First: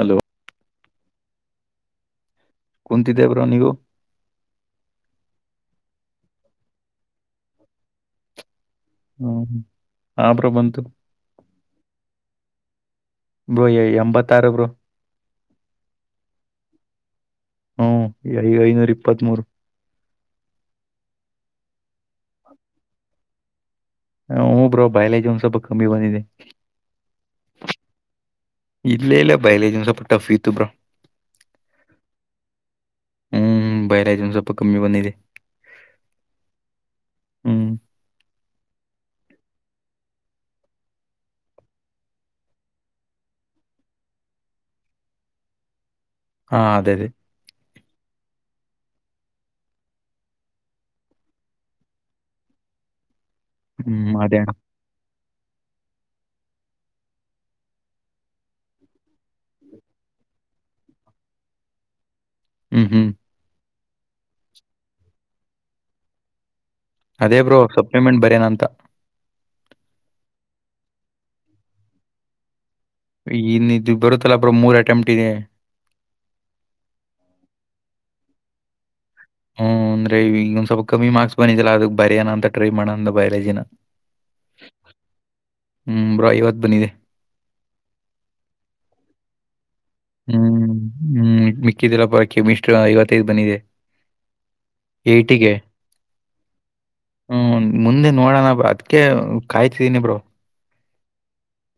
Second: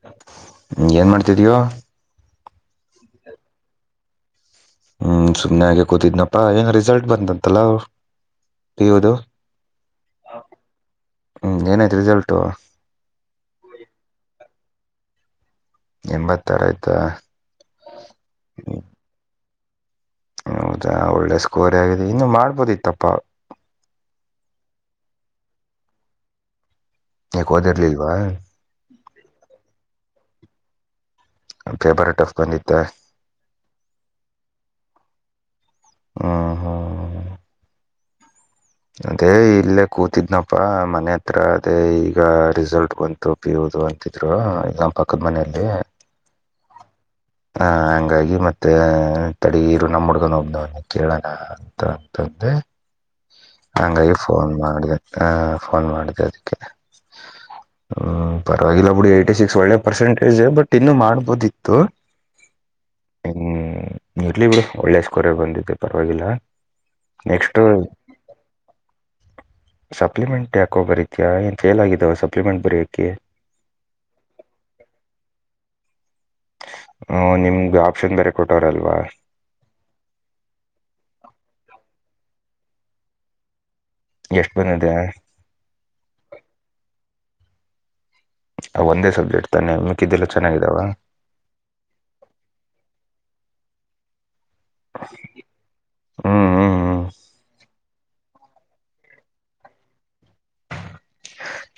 Hello ಏನ್ ಮಾಡ್ತಿದ್ಯೋ ಕುಂತಿದೇವರು ನೀಗವು ಹ್ಮ್ ಸುಮ್ನೆ ಆ ಹಾಗೆ ಕೂತಿದ್ನಪ್ಪಾ ಹೆಂಗ ರಿಸಲ್ಟ್ ಬಂತಂತಲ್ಲ ಹ್ಮ ಹ ಬ್ರ ಬಂತು ಹ್ಞೂ ಏನಾಯಐತೆ ರಿಸಲ್ಟು ಬ್ರೋ ಎಂಬತ್ತಾರು ಬ್ರೋ ಎಂಬತ್ತಾರ ಆಯ್ತಾ ಹ್ಮ್ ಐನೂರ ಇಪ್ಪತ್ತ್ ಮೂೂರು ಹೌದಾ ಒಳ್ಳೆ ಸ್ಕೋರ್ ಆಗಿದೆ ಇನ್ನು ಮಾಡ್ಬೋದಿತ್ತಪ್ಪ ಹ ಹೂ ಬ್ರೋ ಬಯಲಜ್ ಒನ್ ಸ್ವಲ್ಪ ಕಮ್ಮಿ ಬಂದಿದೆ ಯಾಕ್ ಹೋದಿರ್ಲಿಲ್ವಾ ಇಲ್ಲೇ ಇಲ್ಲ ಬಯಲಲೆಏನ್ ಸ್ವಲ್ಪ ಟಫ್ ಇತ್ತು ಬ್ರಾ ಪೇಪರ್ ಟಫ್ ಬಂದಿತ್ತ ಹ್ಮ್ ಬಯರಯ ಸ್ವಪ ಕಿ ಬನೆ ಇದೆ ಹಾ ಹಾ ಹ್ಮ್ ಅದೇ ಇಲ್ಲೇ ಕೂತಿದ್ನಪ್ಪಾ ಮನೆ ಹತ್ರ ಅದೇ ಈಗ ರಿಸಲ್ಟ್ ಬಂತ ಪಿ ಹುದು ಅಂತಿದ್ರು ಇ ನಮ್ಮ ಪಕ್ಕದ ಮನೆಯಲ್ಲಿ ಹಾ ಅದೇ ಅದೇ ಆಹ ಹಂಗಾಗಿ ಮತ್ತ ತಡ ನೀರು ನಮ್ಮ ಹುಡ್ಗನ ಹೋಗ್ದವ ಕೇಳಲ್ಲ ಅಂತ ಅಂತಂದೆ ಹ್ಮ್ ಹಂಗಾಗಿ ಅದೇ ಫೋನ್ ಅಣ್ಣ ಮಾಡ ಫೋನ್ ಮಾಡಿದೆ ಅದಕ್ಕೆ ಹ್ಮ ಪರವಾಗಿಲ್ಲ ಬಿುಡಿ ಏ್ಟ ಸಿಕ್ಸ್ ಒಳ್ಳೆ ಪರ್ಸೆಂಟೇಜ್ ಬಟ್ ಇನ್ನು ಮಾಡ್ಬೋದಿತ್ತು ಹ್ಮ್ ಹ್ಮ್ ಹ್ಮ್ ಇರ್ಲಿ ಬಿಡು ಒಳ್ಳೆ ಸ್ಕೋರ್ ಬಂದಿದ್ದೆ ಪರವಾಗಿಲ್ಲ ಅದೇ ಬ್ರೋ ನೆಕ್ಸ್ಟ್ ಸಪ್ಲಿಮೆಂಟ್ ಬರೇನ ಅಂತ ಸಪ್ಲಿಮೆಂಟ್ ಯಾಕೋ ಬರೀತಾ ಏನ್ ಫೇಲ್ ಆಗಿದಾವ ಸಪ್ಲಿಮೆಂಟ್ ಬರಯಕಕ್ಕೆ ಇನ್ ಇದು ಬರುತ್ತಲ್ಲ ಬ್ರ ಮೂರ್ ಅಟೆಂಪ್ ಇದೆ ಹ ನಿಮ್ಗೆ ಆಪ್ಷನ್ ಬೇರೆ ಕೊಟ್ಟೋರಲ್ವಾ ಹ್ಮ್ ಅಂದ್ರೆ ಈಗ ಒಂದ ಸ್ವಲ್ಪ ಕಮ್ಮಿ ಮಾರ್ಕ್ಸ್ ಬಿದಿಲ್ಲಾ ಅದಕ್ ಬರ್ಯನ ಅಂತ ಟ್ರೈ ಮಾಡಣ ಅಂದ ಬಯಾಲಜಿನ ಎಷ್ಟು ಬಂದಿದೆ ಹ್ಞೂ ಬ್ರೋ ಇವತ್ತು ಬಂದಿದೆ ಒಂದೇ ಸಬ್ಜೆಕ್ಟ್ ತಾನೆ ಮಿಕ್ಕಿದ್ದೆಲ್ಲ ಚೆನ್ನಾಗಿದ್ದಾವ ಹ್ಮ್ ಹ್ಮ್ ಮಿಕ್ಕಿದ್ದಿಲ್ಲಪ್ಪ ಕ ಮಿಷ್ಟ್ರ ಐವತ್ತೈದ್ ಬಂದಿದೆ ಏ್ಟಗೆ ಹ್ಮ್ ಹ್ಮ್ ಹ್ಮ್ ಹ್ಮ ಮುಂದೆ ನೋಡೋಣ ಬ್ರ ಅದ್ಕ್ಕೆ ಕಾಯ್ತಿದ್ದೀನಿ ಬ್ರೋ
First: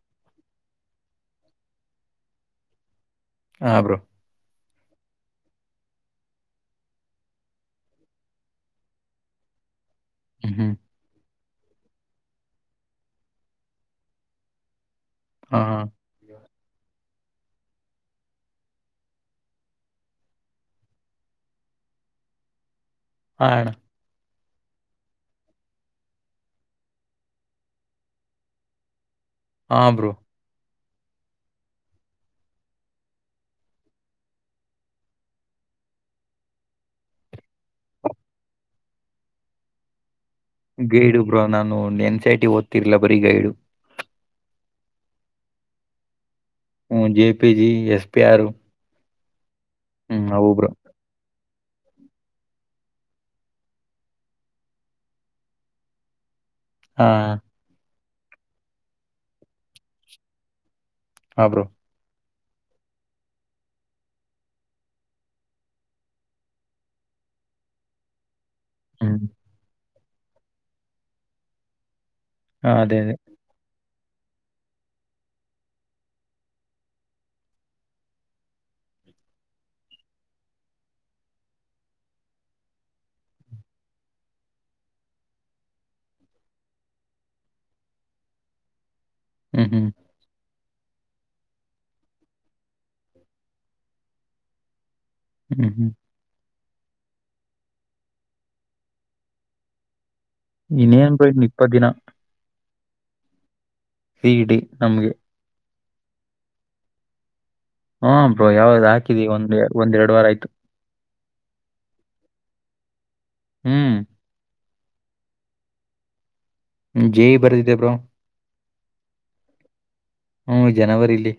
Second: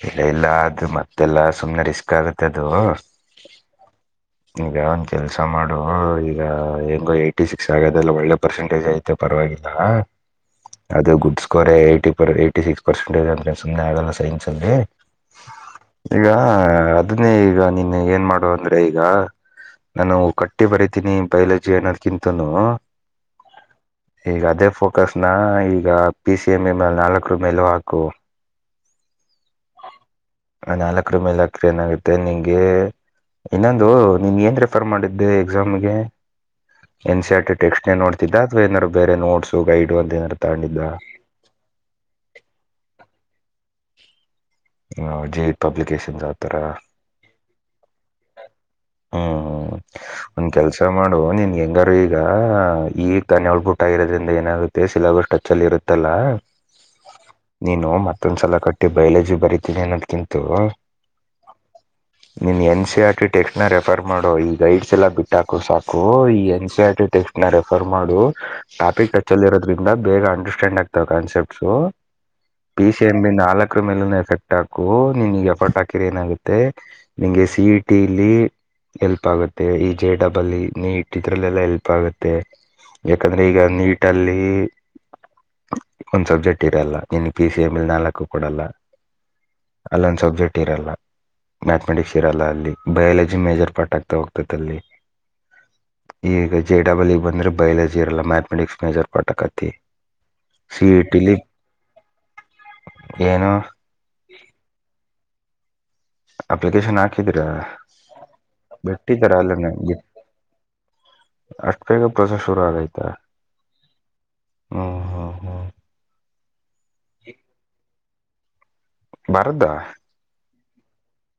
ಇಲ್ಲ ಇಲ್ಲ ಅದು ಮತ್ತೆಲ್ಲಾ ಸುಮ್ನೆ ರಿಸ್ಕ್ ಆಗತ್ತೆ ಅದು ಹಾ ಬ್ರೋ ಈಗ ಒಂದ ಕೆಲ್ಸ ಮಾಡು ಈಗ ಹೆಂಗೋ ಏಟಿ ಸಿಕ್ಸ್ ಆಗದೆಲ್ಲ ಒಳ್ಳೆ ಪರ್ಸೆಟೇಜ್ ಆಯತು ಮತ್ತೆ ಪರವಾಗಿಲ್ಲ ಹ್ಮ್, ಹ್ಮ್. ಅದೇ goods score Yi [unintelligible] ಯ್ಟಿ six percentage ಎಂಟೆನ್ಸ್ಂದೆ ಆಗಲ್ಲ ಸೈನ್ಸ್ ಅಲ್ಲಿ ಹಾ, ಹಾ. ಈಗ ಅದನ್ನೇ ಈಗ ನೀನ್ನ ಏನ್ ಮಾಡುವ ಅಂದ್ರೆ ಈಗ ನಾನು ಕಟ್ಟಿ ಬರತೀನಿ ಬೈಲಜಿ ಆನಾದ್ಕಿತನು ಆ ಅಣ್ಣ ಈಗ ಅದೇ ಫೋಕಸ್ನ ಈಗ ಪಿ. ಸಿ. M M. ಮಲ್ ನಾಲ್ಕುರು ಮೇಲು ಹಾಕು [inaudible] ಹಾ ಬ್ರೋ ಆ ನಾಲ್ಕರ ಮೇಲೆ ಅಕ್ರ ಏನಾಗುತ್ತೆ ನಿಂಗೆ ಇನ್ನೊಂದು ನೀಮ ಏನು ರೆಫರ್ ಮಾಡಿದ್ದೆ ಎಕ್ಸಾಮ್ಗೆ? N. C. R. T text ನೋಡ್ದ್ದ ಅವಾ ಏದಾರ ಬೇ ನೋಟ್ಸ್ ಗೈಡ್ ಅಂತ ಏನ ಗೈಡು ಬ್ರಾ ನಾನು ಎನ್ಸ ಐ. ಟಿ ಓದ್ತಿರ್ಲಿಲ್ಲ ಬರೀ ಗೈಡು ಜಹದ [unintelligible] ಪಬ್ಲಿಕೇಶನ್ಸ್ ಆತರ ಹ J. P. G S. P. R ಹ್ಮ್ ಹ್ಮ ಒನ್ ಬ್ರೋ. ಕೆಲಸ ಮಾಡುವ ನೀನ್ ಹೆಂಗಾರ ಈಗ ಈಗ [unintelligible] ದನ್ೊಳ್ ಬುಟ ಆಗಿರೋದ್ರಿಂದ ಏನಾಗುತ್ತೆ ಸಿಲಬಸ್ ಟಚ್ ಅಲ್ಲಿ ಇರುತ್ತಲ್ಲಾ [inaudible] ಹಾ ನೀನು ಮತ್ತೊಂದ್ಸಲ ಕಟ್ಟಿ ಬಯೋಲಾಜಿ ಬರಿತೀನಿ ಅನ್ನೋದ್ಕಿಂತ ಹಾ ಬ್ರೋ ನಿನ್ನ ಎನ್. ಸಿ. ಆರ್ಟ ಟೆಕ್ಸ್ಟ್ ನ ರೆಫರ್ ಮಾಡೋ. ಈ ಗೈಡ್ಸ್ ಎಲ್ಲ ಬಿಟ್ಟಾಕು ಸಾಕು ಈ N. C. R. T test ನ ರೆಫರ್ ಮಾಡು ಟಾಪಿಕ್ ಹ್ಮ್. ಟಾಚಲಿ ಇರೋದ್ರಿಂದ ಬೇಗ ಅಂಡರ್ಸ್ಟ್ಯಾಂಡ್ ಆಗ್ತಾವ ಕಾನ್ಸೆಪ್ಟ್ಸು ಹಾ ಪಿ. ಅದೇ ಸಿ. ಅದೇ. ಎಂ. ಬಿ ನಾಕು ನಕ್ಕ್ರ ಮೇಲ ಎಫೆಕ್ಟ್ ಹಾಕು ನೀನ್ ಈಗ ಎಫರ್ಟ್ ಹಾಕಿರ ಏನಾಗುತ್ತೆ ನಿಂಗೆ ಸಿ. ಇ. ಟಿ ಇಲ್ಲಿ ಎಲ್ಪ್ ಆಗುತ್ತೆ ಈ ಜೆ ಡಬಲ್ ನೀಟ್ ಇದ್ರಲ್ಲೆಲ್ಲ ಎಲ್ಪ್ ಆಗುತ್ತೆ ಯಾಕಂದ್ರೆ ಈಗ ನೀಟಲ್ಲಿ ಒಂದ್ ಸಬ್ಜೆಕ್ಟ್ ಇದೇ ಅಲ್ಲ ಇನ್ ಪಿ. ಸಿ. ಎಮ. ಇಲ್ ನಾಲ್ಕು ಕೊಡಲ್ಲ ಹ್ಮ್ ಹ್ಮ್ ಅಲ್ಲೊಂದು ಸಬ್ಜೆಕ್ಟ್ ಇರಲ್ಲ ಮ್ಯಾಥಮೆಟಿಕ್ಸ್ ಇರಲ್ಲ ಅಲ್ಲಿ ಬಯಾಲಜಿ ಜಿ ಮೇಜರ್ ಪಾರ್ಟ್ ಆಗ್ತಾ ಹೋಗ್ತತೆ ಅಲ್ಲಿ ಹ್ಮ್ ಹ್ಮ್ ಈಗ ಜೆ ಡಬಲ್ ಇ ಬಂದ್ರೆ ಬಯಲಜಿರಲ್ಲ ಮ್ಯಾಥಮೆಟಿಕ್ಸ್ ಮೇಜರ್ ಪಾಠಕತಿ ಇನ್ನೇನ್ ಬ್ರೋ ಇನ್ ಇಪ್ಪತ್ ದಿನ ಏನು? ಸಿ. ಡಿ ನಮ್ಗೆ ಅಪ್ಲಿಕೇಶನ್ ಹಾಕಿದೀರಾ? ಹಾ ಬ್ರೋ ಯಾವ್ದ್ ಹಾಕಿದೀ ಬಿಟ್ಟಿದಾರ ಒಂದ್ ಒಂದೆರಡ್ ವಾರ ಆಯ್ತು ಅಷ್ಟ ಬೇಗ ಪ್ರೋಸ ಶುರು ಆಗೈತ ಹ್ಮ್ ಹಾ ಹಾ ಹಾ ಜೆ ಇ ಬರ್ದಿದೆೇ ಬ್ರೋ ಬರ್ದ? ಹ್ಮ್ ಜನವರಿ ಇಲ್ಲಿ.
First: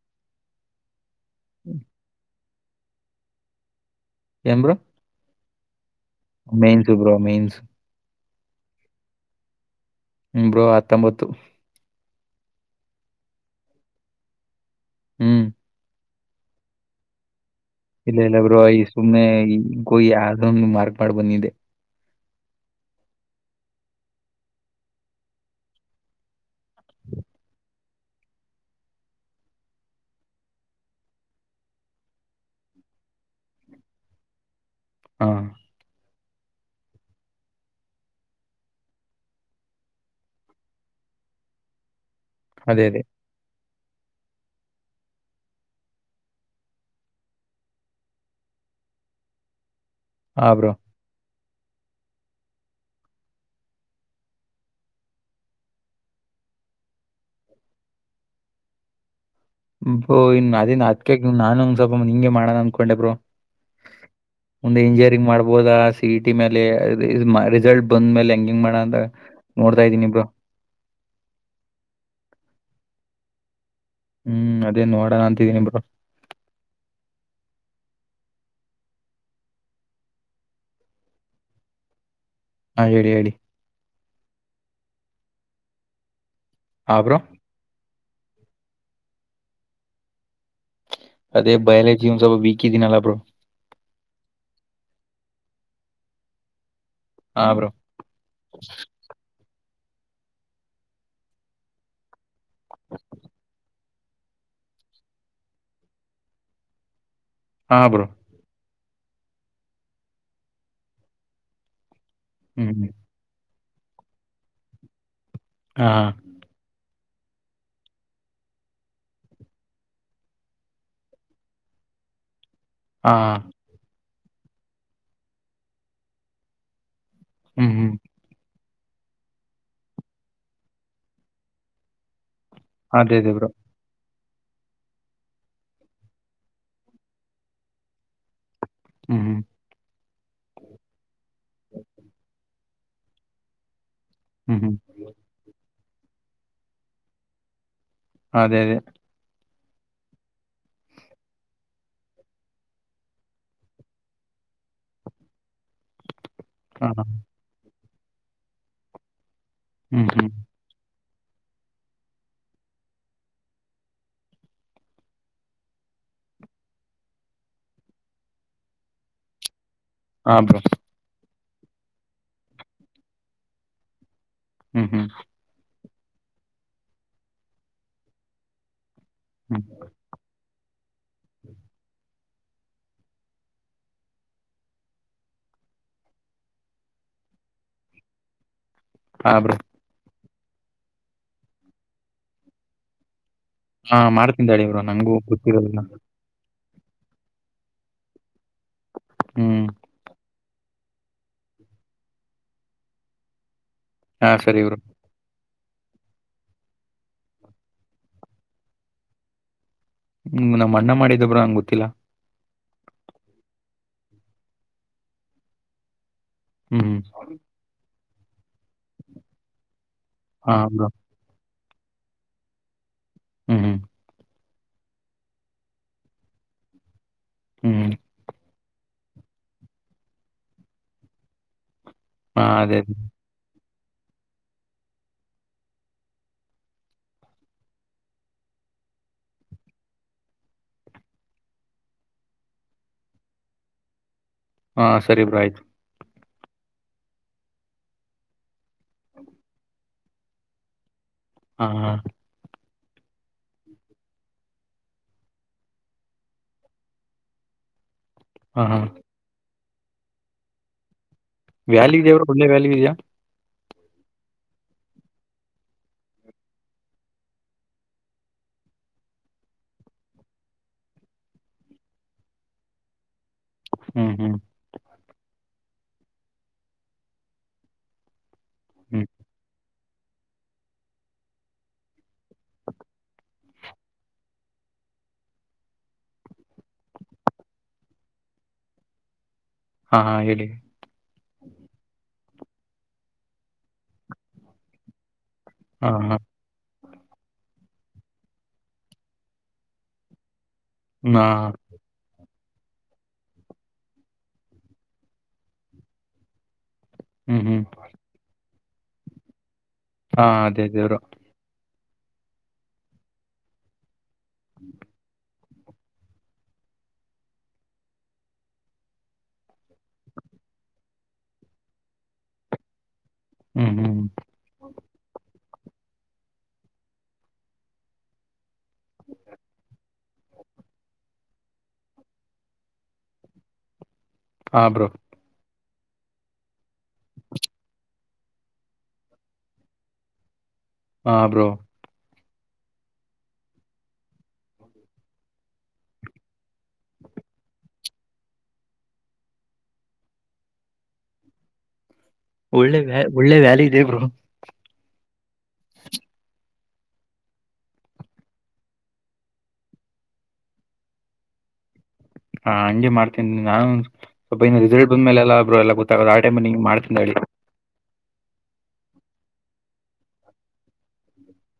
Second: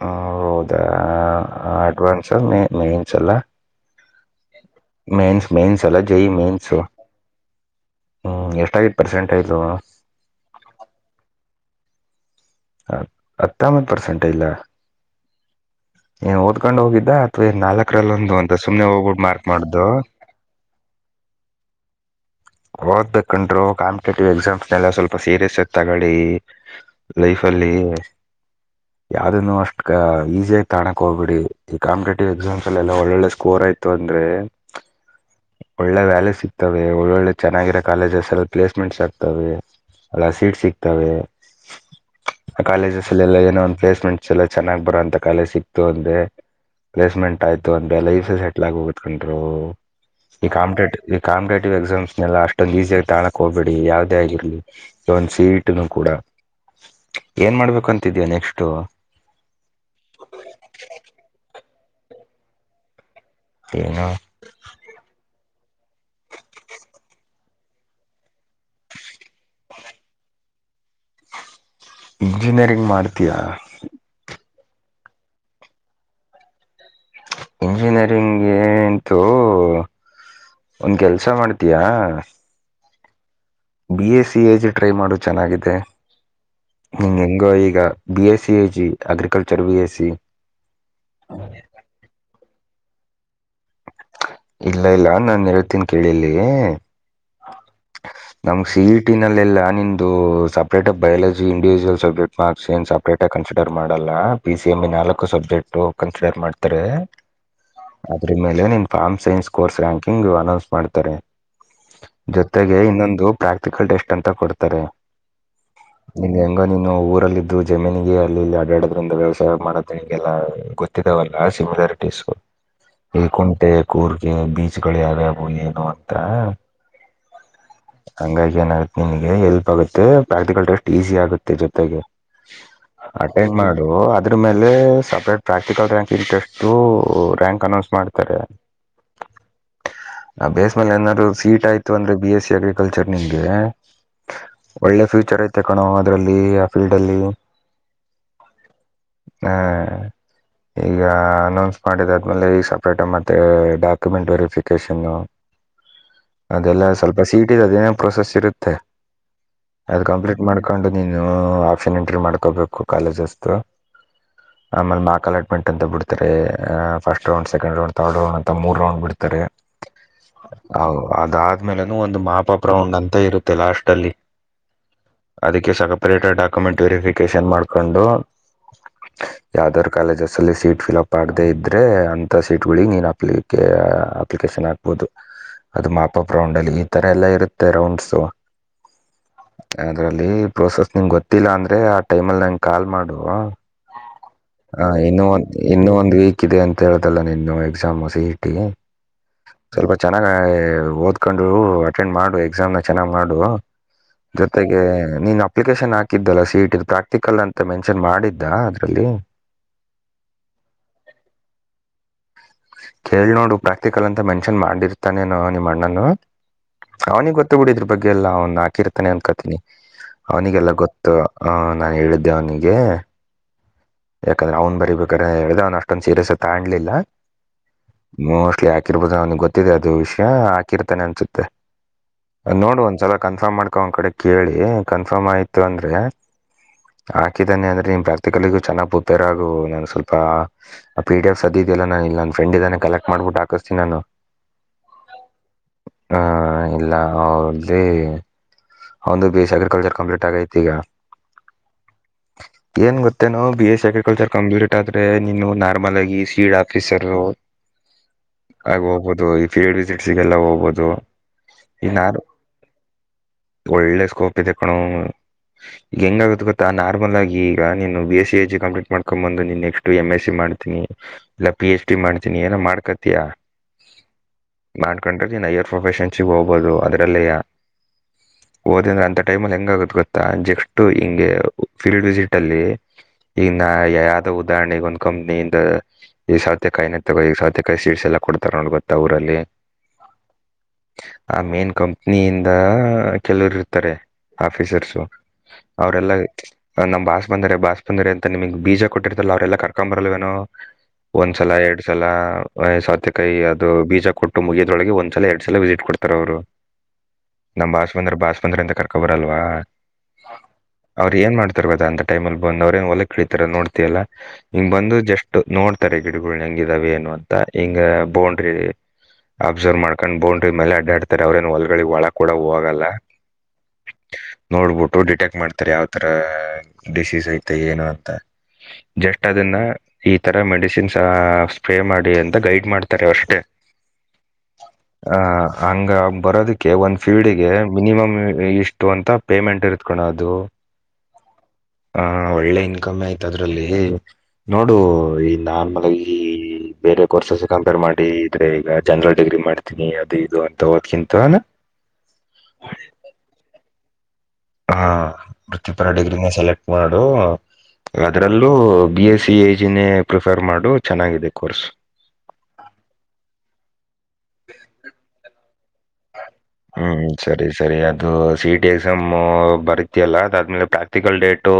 ಹ ಹೌದಾ ಅಡ್ವಾನ್ಸ್ ಮ ಮೇನ್ಸ್ ಅಲ್ಲ ಯಾನ್ ಬ್ರೋ ಮೇನ್ಸ್ ಮೈನ್ಸ್ ಎಲ್ಲ ಜೈ ಮೇನ್ಸ್ ಹ್ಮ ಬ್ರೋ ಮೇನ್ಸ್. ಎಷ್ಟತು ಆಗಿತು ಪರ್ಸೆಂಟ್ಟೇಜ್ ಹಾಂ ಬ್ರೂ ಹತ್ತೊಂಬತ್ತು. ಹ ಹತ್ತೊಂಬತ್ತು ಪರ್ಸೆಂಟ್? ಹ್ಮ್.. ಏನ್ ಓದ್ೊಂಡ್ ಹೋಗಿದ್ದಾ ಅಥವಾ [inaudible] ಇಲ್ಲ ಇಲ್ಲ ಅಂತ ಬ್ರೋ ಈ ಹೋಗ್ಬಿಟ್ಟು ಸುಮ್ನೆ ಮಾರ್ಕ್ ಈ ಮಾಡ್ದು ಗೋಗಿ ಯಾವ್ದೋ ಮಾರ್ಕ್ ಮಾಡ್ ಬಂದಿದೆ. ಓದ್ಬೇಕಂಡ್ರು ಕಾಂಪಿಟೇಟಿವ್ ಎಕ್ಸಾಮ್ಸ್ನೆಲ್ಲ ಸ್ವಲ್ಪ ಸೀರಿಯಸ್ ಆಗಿ ತಗೊಳ್ಳಿ. ಲೈಫ್ ಅಲ್ಲಿ... ಯಾವ್ದನ್ನುನು ಅಷ್ಟು ಈಸ ಆಗಿ ತಾಣೋಕ್ೋಗ್ಬಿಡಿ ಈ ಕಾಂಪಟೇಟಿವ್ ಎಕ್ಸಾಮ್ಸ್ಲ್ಲಿ ಎಲ್ಲ ಒಳ್ಳೊಳ್ಳೆ ಸ್ಕೋರ್... ಇ ಅಂದ್ರೆ ಹಾ ಒಳ್ಳೆ ವ್ಯಾಲೆ ಸಿಗ್ತವೆ ಒಳ್ಳೊಳ್ಳೆ... ಚೆನ್ನಾಗಿರೋ ಕಾಲೇಜಸ್ ಎಲ್ಲಿ ಪ್ಲೇಸ್ಮೆಂಟ್ಸ್ ಆಕ್ತವೆ ಅಲ್ಲ ಸೀಟ್ ಸಿಕ್ತವೆ. ಅದೇ ಅದೇ ಕಾಲೇಜಸ್ಲ್ಲ ಎಲ್ಲ ಏನೋ ಒನ್ ಪ್ಲೇಸ್ಮೆಂಟ್.. ಚಲ ಚೆನ್ನಾಗ್ ಬರುವೋಂತ ಕಾಲ ಸಿಕ್ತು ಅಂದೆ... ಪ್ಲೇಸ್ಮೆಂಟ್ ಆಯ್ತು ಅಂದ್ರ ಲೀಫೆಸೆಟ್ಲ್ ಆಗ ಹೋಗೋ್ ಕೊಂಡ್ರು. ಹಾ ಈ ಬ್ರೋ ಕಂಪಿಟೇಟಿವ್ ಈ ಕಂಪಿಟೇಟಿವ್ ಎಕ್ಸಾಮ್ಸ್... ಇನ್ನೆಲ್ಲ ಅಷ್ಟೊಂದಂದು ಈಸಿಿಯಾಗಿ ತಾಳಕ್ ಹೋಗ್ಬೇಡಿ ಯಾವದೇ ಆಗಿರ್ಲಿ ಒಂದು ಸೀಟುಕೂಡ. ಏನ್ ಮಾಡ್ಬೇಕು ಅಂತಿದೀಯ ನೆಕ್ಸ್ಟು? ಬ್ರೋ ಇನ್ ಅದನ್ ಅದಕ ನಾನು ಸ್ವಲ್ಪ ಹಿಂಗೆ ಮಾಡೋಣ ಅನ್ಕೊಂಡೆ ಬ್ರೋ... ಏನು ಮುಂದೆ ಇಂಜಿನಿಯರಿಂಗ್ ಮಾಡ್ಬೋದ? ಸಿ ಇಟಿ ಮೇಲೆ ರಿಸಲ್ಟ್ ಬಂದ್ ಮೇಲೆ ಹೆಂಗ ಹೆಂಗ್ ಮಾಡ ಅಂತ ನೋಡ್ತಾ ಇದೀನಿ ಬ್ರೋ. ಇಂಜಿನಿಯರಿಂಗ್ ಮಾಡ್ತೀಯಾ? ಹು ಅದೇ ನೋಡೋಣ ಅಂತಿದಿನಿ ಬ್ರೋ. ಇಂಜಿನಿಯರಿಂಗೆ ಅಂತೂ. ಒಂದ್ ಕೆಲಸ ಮಾಡತ್ತೀಯಾ? ಹಾ ಹೇಳಿ ಹೇಳಿ. B SC A J try ಮಾಡು ಚೆನ್ನಾಗಿದೆ ಹಾ ಹು ಬ್ರೋ ಹೆಂಗೋ ಈಗ. B SC A J agriculture B SC. ಅದೇ ಬಯಾಲಜಿ ಒಂದ ಸ್ವಲ್ಪ ವೀಕಿದ್ದಿನಲ್ಲ ಬ್ರೋ. ಇಲ್ಲ ಇಲ್ಲ ನಾನ್ ಹೇಳ್ತನಿ ಕೇಳಿಲ್ಲಿ ಹಾ ಬ್ರೋ ನಮಗ ಸೀ ಇ ಟಿನಲ್ಲೆಲ್ಲಾ ನಿಂದು separate biology individual subject marks ಏನ್ ಸಪ್ರೇಟಾಗಿ ಕನ್ಸಿಡರ್ ಮಾಡಲ್ಲ. ಪಿ ಸಿ ಎಂ ಬಿ ನಾಲ್ಕು ಸಬ್ಜೆಕ್ಟ ಕನ್ಸಿಡರ್ ಮಾಡ್ತಾರೆ. ಹಾ ಬ್ರೋ. ಅದರ ಮೇಲೆ ನಿನ್ನ form science course ranking announce ಮಾಡ್ತಾರೆ. ಹ್ಮ್ ಜೊತೆಗೆ ಹ್ಮ್ ಇನ್ನೊಂದು ಪ್ರಾಕ್ಟಿಕಲ್ ಟೆಸ್ಟ ಅಂತ ಕೊಡ್ತಾರೆ. ಹಾ.. ನಿನಗೆ ಹೆಂಗ ನೀನು ಊರಲ್ಲಿದ್ದು ಜಮೀನಿಗೆ ಅಲ್ಲಿ ಇಲ್ಲಿ ಆಡ್ಯಡದ್ರಿಂದ ವ್ಯವಸಾಯ ಮಾಡೋದು ನಿಂಗೆಲ್ಲ ಗೊ ವಲ್ಲ ಸಿಮಿಲಾರಿಟಿಸ್... ಹಾ ಈ ಹಾ. ಕುಂಟೆ ಕೂರ್ಗೆ ಬೀಜಗಳು ಯಾವ್ಯಾವು ಏನು ಅಂತ, ಹ್ಮ್ ಹ್ಮ್ ಹಂಗಾಗಿ ಏನ... ನಿಮಗೆ ಹೆಲ್ಪ ಆಗುತ್ತೆ ಪ್ರಾಕ್ಟಿಕಲ್ ಟೆಸ್ಟ ಈಜಿ ಆಗುತ್ತೆ ಜೊತೆಗೆ ಅದೇ ಅದೇ ಬ್ರೋ ಅಟೆಂಡ್ ಮಾಡ. ದು ಅದರ ಮೇಲೆ separate practical ranking test rank announce ಮಾಡ್ತಾರೆ. ಹ್ಮ್ ಹ್ಮ್ ಆ ಬೇಸ್ ಮೇಲೆ ಏನಾದ್ರು ಸೀಟ್ ಆಯ್ತು ಅಂದ್ರೆ ಬಿ ಎಸ್ಸಿ ಅಗ್ರಿಕಲ್ಚರ್ ನಿಮ್ಗೆ ಹ್ಮ್ ಹ್ಮ್ ಒಳ್ಳೆ ಫ್ಯೂಚರ್ ಐತೆ ಕಣೋ ಅದರಲ್ಲಿ ಆ ಫೀಲ್ಡಲ್ಲಿ. ಅದೇ ಅದೇ.. ಹ ಈಗ ಅನೌನ್ಸ ಮಾಡಿದ ಆದ್ಮೇಲೆ ಈ ಸಪ್ರೇಟ್ ಮ ತ್ತೆ ಡಾಕ್ಯುಮೆಂಟ್ ವೆರಿಫಿಕೇಶನ್ ಅದೆಲ್ಲ ಹಾ ಹಾ. ಸ್ವಲ್ಪ ಸೀಟ್ ಗ ಅದೇನ ಪ್ರೋಸೆಸ್ ಇರುತ್ತೆ ಅದು ಹ್ಮ್ ಹ್ಮ್ ಕಂಪ್ಲೀಟ್ ಮಾಡ. [unintelligible] ಕಂಡು ನೀನು ಆಪ್ಷನ್ ಎಂಟ್ರಿ ಮಾಡ್ಕೋಬೇಕು ಕಾಲೇಜ್ಸ ತ್ರೊ. ಆಮೇಲೆ ಮಾಕ್ ಅಲಾಟ್ಮೆಂಟ್ ಅಂತ ಬಿಡ್ತಾರೆ first round second round. Third round ಅಂತ ಮೂರ ರೌಂಡ್ ಬಿಡ್ತಾರೆ ಹಾ ಬ್ರೋ ಅದಾದ ಆಮೇಲೆನು ಒಂದು ಮಾಪಾಪ ರೌಂಡ್ ಅಂತ ಇರುತ್ತೆ ಲಾಸ್ಟ ಅಲ್ಲಿ. ಹು ಹು ಅದಕ್ಕೆ ಸಕಪ್ರೇಟೆಡ್ ಅಂತ ಡಾಕ್ಯುಮೆಂಟ್ ವೆರಿಫಿಕೇಶನ್ ಮಾಡ್ಕೊಂಡು. ಹ್ಮ್ ಯಾವ್ದಾರ ಕಾಲೇಜಸ್ ಅಲ್ಲಿ ಸೀಟ್ ಫಿಲಪ ಆಗದೆೇ ಇದ್ರೆ ಅಂತ ಸೀಟ್. [unintelligible] ನೀನು ಅಪ್ಲಿಕೆ ಅಪ್ಲಿಕೇಶನ್ ಹಾಕ್ಬಹುದು. ಅದು ಮಾಪಪ್ ರೌಂಡ್ ಅಲ್ಲಿ ಈ ತರ ಎಲ್ಲಾ ಇರುತ್ತೆ ರೌಂಡ್ಸು. ಹಾ ಬ್ರೋ. ಅದ್ರಲ್ಲಿ ಪ್ರೋಸೆಸ್ ನಿಂಗ ಗೊತ್ತಿಲ್ಲ ಅಂದ್ರೆ ಆ ಟೈಮಲ್ಲಿ ನಂಗೆ ಕಾಲ್ ಮಾಡು ಹಾ ಹಾ ಮಾಡ್ತೀನಿ ತಡಿ ಬ್ರೋ ನಂಗೂ ಇನ್ನು ಒಂದ ಗೊತ್ತಿರೋದಿಲ್ಲ ಇನ್ನು ಒಂದ್ ವೀಕ್ ಸಿಕ್ಕಿದೆ ಅಂತ ಹೇಳ್ದಲ್ಲ ನಿನ್ನ ಎಕ್ಸಾಮ್ ಸಿ ಇ ಟಿ ಹ್ಮ್ ಸ್ವಲ್ಪ ಚೆನ್ನಾಗ ಓದ [unintelligible] ಕಂಡು ಅಟೆಂಡ್ ಮಾಡು ಎಕ್ಸಾಮ್ನ ಚೆನ್ನಾಗ ಮಾಡು ಹಾ ಸರಿ ಬ್ರೋ ಜೊತೆಗೆ ನೀನ್ ಅಪ್ಲಿಕೇಶನ್ ಹಾಕಿದ್ದಲ್ಲ ಸಿ ಇ ಟಿ ದ್ ಪ್ರಾಕ್ಟಿಕಲ್ ಅಂತ ಮೆನ್ಷನ್ ಮಾಡಿದ್ದಾ ಅದರಲ್ಲಿ ಹು ನಾಮ್ಮ ಅಅ್ಣ ಮಾಡಿದ್ದ ಬ್ರೋ ನಂಗ ಗೊತ್ತಿಲ್ಲ. ಕೇಳಿ ನೋಡು ಪ್ರಾಕ್ಟಿಕಲ್ ಅಂತ ಮೆನ್ಷನ್ ಮಾಡಿರ್ತಾನೆನೋ ನಿಮ್ಮ ಅಣ್ಣನು ಹ್ಮ್ ಹ್ಮ್ ಅವನಿಗೆ ಗೊತ್ತ ಗೊತ್ತ ಬಿಡ ಇದರ ಬಗ್ಗೆ ಎಲ್ಲ ಅವ್ನು ಹಾಕಿರ್ತಾನ ಅನ್ಕತೀನಿ ಹಾ ಅವನಿಗೆಲ್ಲ ಬ್ರೋ ಗೊತ್ತ ಹಾ ನಾ ಹೇಳಿದ್ದೆ ಅವನಿಗೆ. ಹು ಹು ಯಾಕಂದ್ರೆ ಅವನ ಬರಿ ಬೇಕಾದ್ರೆ ಹೇಳ್ದೆ ಅವನ ಅಷ್ಟೊಂದ ಸೀರಿಯಸ್ ತಗ್ಲಿಲ್ಲ. ಹು ಮೋಸ್ಟ್ಲಿಹಾಕಿರ್ಬೋದು [unintelligible] ಏನೋ ಗೊತ್ತಿದೆ ಅದು ವಿಷಯ ಹಾಕಿರ್ತಾನೆ ಅನ್ಸುತ್ತೆ. ಹಾ ಅದೇ ನೋಡ್ ಅದೇ ಒಂದ್ಸಲ ಕನ್ಫರ್ಮ್ ಮಾಡ್ಕೊ ಅವನ ಕಡೆ ಕೇಳಿ ಕನ್ಫರ್ಮ್ ಆಯ್ತು ಅಂದ್ರೆ ಹಾಕಿದ್ದಾನೆ ಅಂದ್ರೆ ನಿಮ್ ಪ್ರಾಕ್ಟಿಕಲಿಗು ಚೆನ್ನಾಗ್ ಉುಪೇರ್ ಆಗು ನಾನು ಸ್ವಲ್ಪ ಆ ಪಿ ಡಿ ಎಫ್ ಸದ್ದ ಇದೆಯಲ್ಲ ನಾನ ಇ ನನ್ ಫ್ರೆಂಡ್ ಇದಾನೆ ಕಲೆಕ್ಟ್ ಮಾಡ್ಬಟ್ಟ ಹಕಿಸ್ತನಿ ನಾನು ಹಾ ಸರಿ ಬ್ರಾ ಆಯ್ತು ಹ ಇಲ್ಲ ಅವ್ರ್ದೇ ಒಂದು ಬಿ ಎಸ್ ಅಗ್ರಿಕಲ್ಚರ್ ಕಂಪ್ೀಟ್ ಆಗೈಐತಿ ಈಗ ಹಾ ಹಾ ಏನ್ ಗೊತ್ತೇನೋ B S C agriculture complete ಆದ್ರೆ ನೀನು ನಾರ್ಮಲ್ ಆಗಿ ಸಿೀಡ್ ಆಫೀಸರ್ ಹಾ ಹಾ ಆಗ ಹೋಗ್ಬಹದು ಈ ಫೀಲ್ಡ್ ವಿಸಿಟ್ಸಗೆಲ್ಲ ಹೋಗ್ಬಹುದು ವ್ಯಾಲಿ ಇದೆಯ ಅವ್ರ ಒಳ್ಳೆ ವ್ಯಾಲಿ ಇದೆಯಾ ಒಳ್ಳೆ ಸ್ಕೋಪ್ ಇ ತಕ್ಕಣ ಈಗ ಹೆಂಗ ಆಗುತ್ತ ಗೊಾ ನಾರ್ಮಲ್ ಆಗ ಈಗ ನೀನು ಬಿ ಎಸ್ ಸಿ ಎ್ಿ ಕಂಪ್ಲೀಟ್ ಮಾಡ್ಕೊಂಡ್ ಬಂದು ನೆಕ್ಸ್ಟ್ ು ಎಂ ಎಸ್ ಸಿ ಮಾಡ್ತೀನಿ ಇಲ್ಲ ಪಿ ಎಚ್ ಡಿ ಮಾಡ್ತೀನಿ ಏನ ಮಾಡ್ಕತಿಯಾ ಹ್ಮ್ ಹ್ಮ್ ಮಾಡ್ಕೊಂಡ್ರೆನ್ ಯರ್ ಪ್ರೊಫೆಷನ್ ಸಿಗ ಹೋಗಬಹುದು ಅದ್ರಲ್ಲಿಯ ಓದಂದ್ರೆ ಹ್ಮ್ ಅಂತ ಟೈಮ ಅಲ್ಲಿ ಹೆಂಗ ಆಗುತ್ತ ಗೊತ್ತಾ ಜೆಕ್ಸ್ಟ್ ಹಿಂಗೆ ಫೀಲ್ಡ್ ವಿಸಿಟ್ ಅಲ್ಲಿ ಈಗ ನ ಯಾವ್ದೋ ಉದಾಹರಣೆಗೆಗ ಒಂದು ಕಂಪ್ನಿಯಿಂದ ಈಗ ಸಾವತೆಾಯಿ ತಗೋ ಈಗ ಸೌರ್ತೆಕಾಯಿ ಸೀಟ್ಸ್ ಎಲ್ಲ ಕೊಡ್ತಾರೆ ನೋ ಗೊಾ ಅವಊರಲ್ಲಿ ಹಾ ಹಾ ಹೇಳಿ ಆ ಮೇನ್ ಕಂಪ್ನಿಯಿಂದ ಕೆಲವರು ಇರ್ತಾರೆ ಆಫೀಸರ್ಸು ಹಾ ಅವರೆಲ್ಲ ಹಾ ನಮ್ ಬಾಸ್ ಬಂದರೆ ಬಾಸ್ ಬಂದರೆ ಅಂತ ನಿಮಗ್ ಬೀಜ ಕೊಟ್ಟಿರ್ತಲ್ಲ ಅವ್ರೆಲ್ಲ ಕರ್ಕೊ ಬರಲ್ವೇನೋ ಹ್ಮ್ ಹಾ ಒಂದ್ಸಲ ಎರಡ್ ಸಲ ್ ಸೌತೆಕಾಯಿ ಅದು ಬೀಜ ಕೊಟ್ಟು ಮುಗಿಯದೊಳಗೆ ಒಂದ್ಸಲ ಎರಡ್ ಸಲ ವಿಸಿಟ್ ಕೊಡ್ತಾರ ಅವ್ರು ಹ್ಮ್ ಹ್ಮ್ ನಮ್ ಭಾಸ್ಮಂದ್ರ ಭಾಸ್ಮಂದ್ರ ಅಂತ ಕರ್ಕೊಬರಲ್ವಾ ಹಾ ಅದೇ ಅದೇ ಬ್ರೋ ಅವ್ರ ಏನ್ ಮಾಡ್ತ ಅಂತ ಟೈಮಲ್ಲಿ ಬಂದ ಅವ್ರೇನ್ ಹೊಲ ಕಿತಾರ ನೋಡ್ತಲ್ಲ ಹ ಬಂದು ಜಸ್ಟ್ ನೋ ತರ ಗಿಡಗಳ ಹೆಂಗ ಇದಿದಾವೆ ಏ ಅಂತ ಹಿಂಗ ಬೌಂಡ್ರಿ ಅಬ್ಸರ್ವ್ ಮಾಡ್ಕೊಂಡ್ ಬೋಂಡ್ರ ಮೇಲೆ ಅಡ್ಡಾಡ್ತಾರೆ ಅವ್ರೇನ್ ಹೊಲ್ಗಡೆ ಒಳ ಕೂಡ ಹೋಗಲ್ಲ ಹ್ಮ್ ಹ್ಮ್ ಹ್ಮ್. ನೋಡ್ಬಿಟ್ಟು ಡಿಟೆಕ್ಟ್ ಮಾಡ್ತಾರೆ ಯಾವ್ತರ ಡಿಸೀಸ್ ಐತೆ ಏನು ಅಂತ ಜಸ್ಟ್ ಅದನ್ನ ಈ ತರ ಮೆಡಿಸಿ ನ್ಸ ಸ್ಪ್ರೇ ಮಾಡಿ ಅಂತ ಗೈಡ್ ಮಾಡ್ತಾರೆ ಅವಷ್ಟೇ ಹಾಂ ಬ್ರೋ ಅ ಹಂಗ ಬರೋದಕ್ಕೆ ಒಂದ್ ಫಿ ಿಗೆ ಮಿನಿಮಮ್ ಇಷ್ಟು ಅಂತ ಪೇಮೆಂಟ್ ಇರ್ತ್ಕಣ ಅದು ಹ ಹಾ ಬ್ರೋ ಹ ಒಳ್ಳೆ ಇನ್ಕಮ್ ಆಯ್ತ ಅದ್ರಲ್ಲಿ ನೋಡು ಈ ನನ್ ಮ ಈ ಬೇರೆ ಕೋರ್ಸಸ್ ಕಂಪೇರ್ ಮಾಡಿ ಇದ್ರೆ ಈಗ ಜನರಲ್ ಡಿಗ್ರಿ ಮಾಡ್ತೀನಿ ಅದು ಇದು ಅಂತ ಓದಕಿಂತ ಒಳ್ಳೆ ವ್ಯಾ ಒಳ್ಳೆ ವ್ಯಾಲಿ ಇದೆ ಬ್ರರು ಆ ವೃತ್ತಿಪರ ಡಿಗ್ರಿನ ಸೆಲೆಕ್ಟ್ ಮಾಡು ಅದ್ರಲ್ಲೂ ಬಿ ಎಸ್ ಸಿ ಐಜಿನೇ ಪ್ರಿಫರ್ ಮಾಡು ಚೆನ್ನಾಗಿದೆ ಕೋರ್ಸ್ ಹಾ ಹಂಜಗೆ ಮಾಡ್ತೇನಿ ನಾನು ಸ್ವಲ್ಪ ಇ ರಿಸಲ್ಟ್ ಬಂದ್ಮೇಲೆಲ್ಲಾ ಎ ಗೊ ಆ ಟೈಮ ನಿಂ ಮಾಡ್ೀನ ಹ್ಮ್ ಹೇಳಿ ಸರಿ ಸರಿ ಅದು ಸಿ ಟಿ ಎಕ್ಸಾಮ್ ಬರತಿಯಲ್ಲ ಅದಾದ್ಮೇಲೆ ಪ್ರಾಕ್ಟಿಕಲ್ ಡೇಟು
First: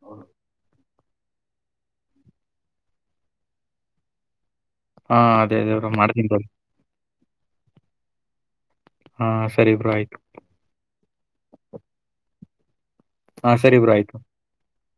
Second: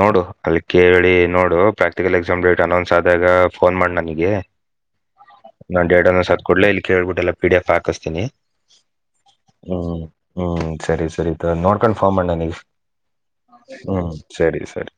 ನೋಡು ಅಲ್ಲಿ ಕೇಳಿ ನೋಡು ಪ್ರಾಕ್ಟಿಕಲ್ ಎಕ್ಸಾಮ್ ಡೇಟ್ ಅನೌನ್ಸ್ ಆದಾಗ ಫೋನ್ ಮಾಡಿ ನನಗೆ ಹಾ ಅದೇ ಅದೇ ನಾ ಬ್ರೋ ಎರಡ್ ಒಂದ್ ಮಾಡ್ತೀನಿ ಸತ್ ತಡಿ ಕ ಕೊಡ್ಲೇ ಇಲ್ಲಿ ಕೇಳ್ಬಿಟ್ಟ ಎಲ್ಲ ಪ ಡಿ ಎಫ್ ಹಾಕಿಸತನಿ ಹಾ ಸರಿಬ್ರಾ ಆಯ್ತು ಹ್ಮ್ ಸರಿ ಸರಿ ನೋಡ್ಕೊಂಡು ಫಾರ್ಮ್ ಮಾಡಣ ನನಗ ಹಾ ಸರಿ ಬ್ರೋ ಆಯ್ತು. ಹ್ಮ್ ಸರಿ ಸರಿ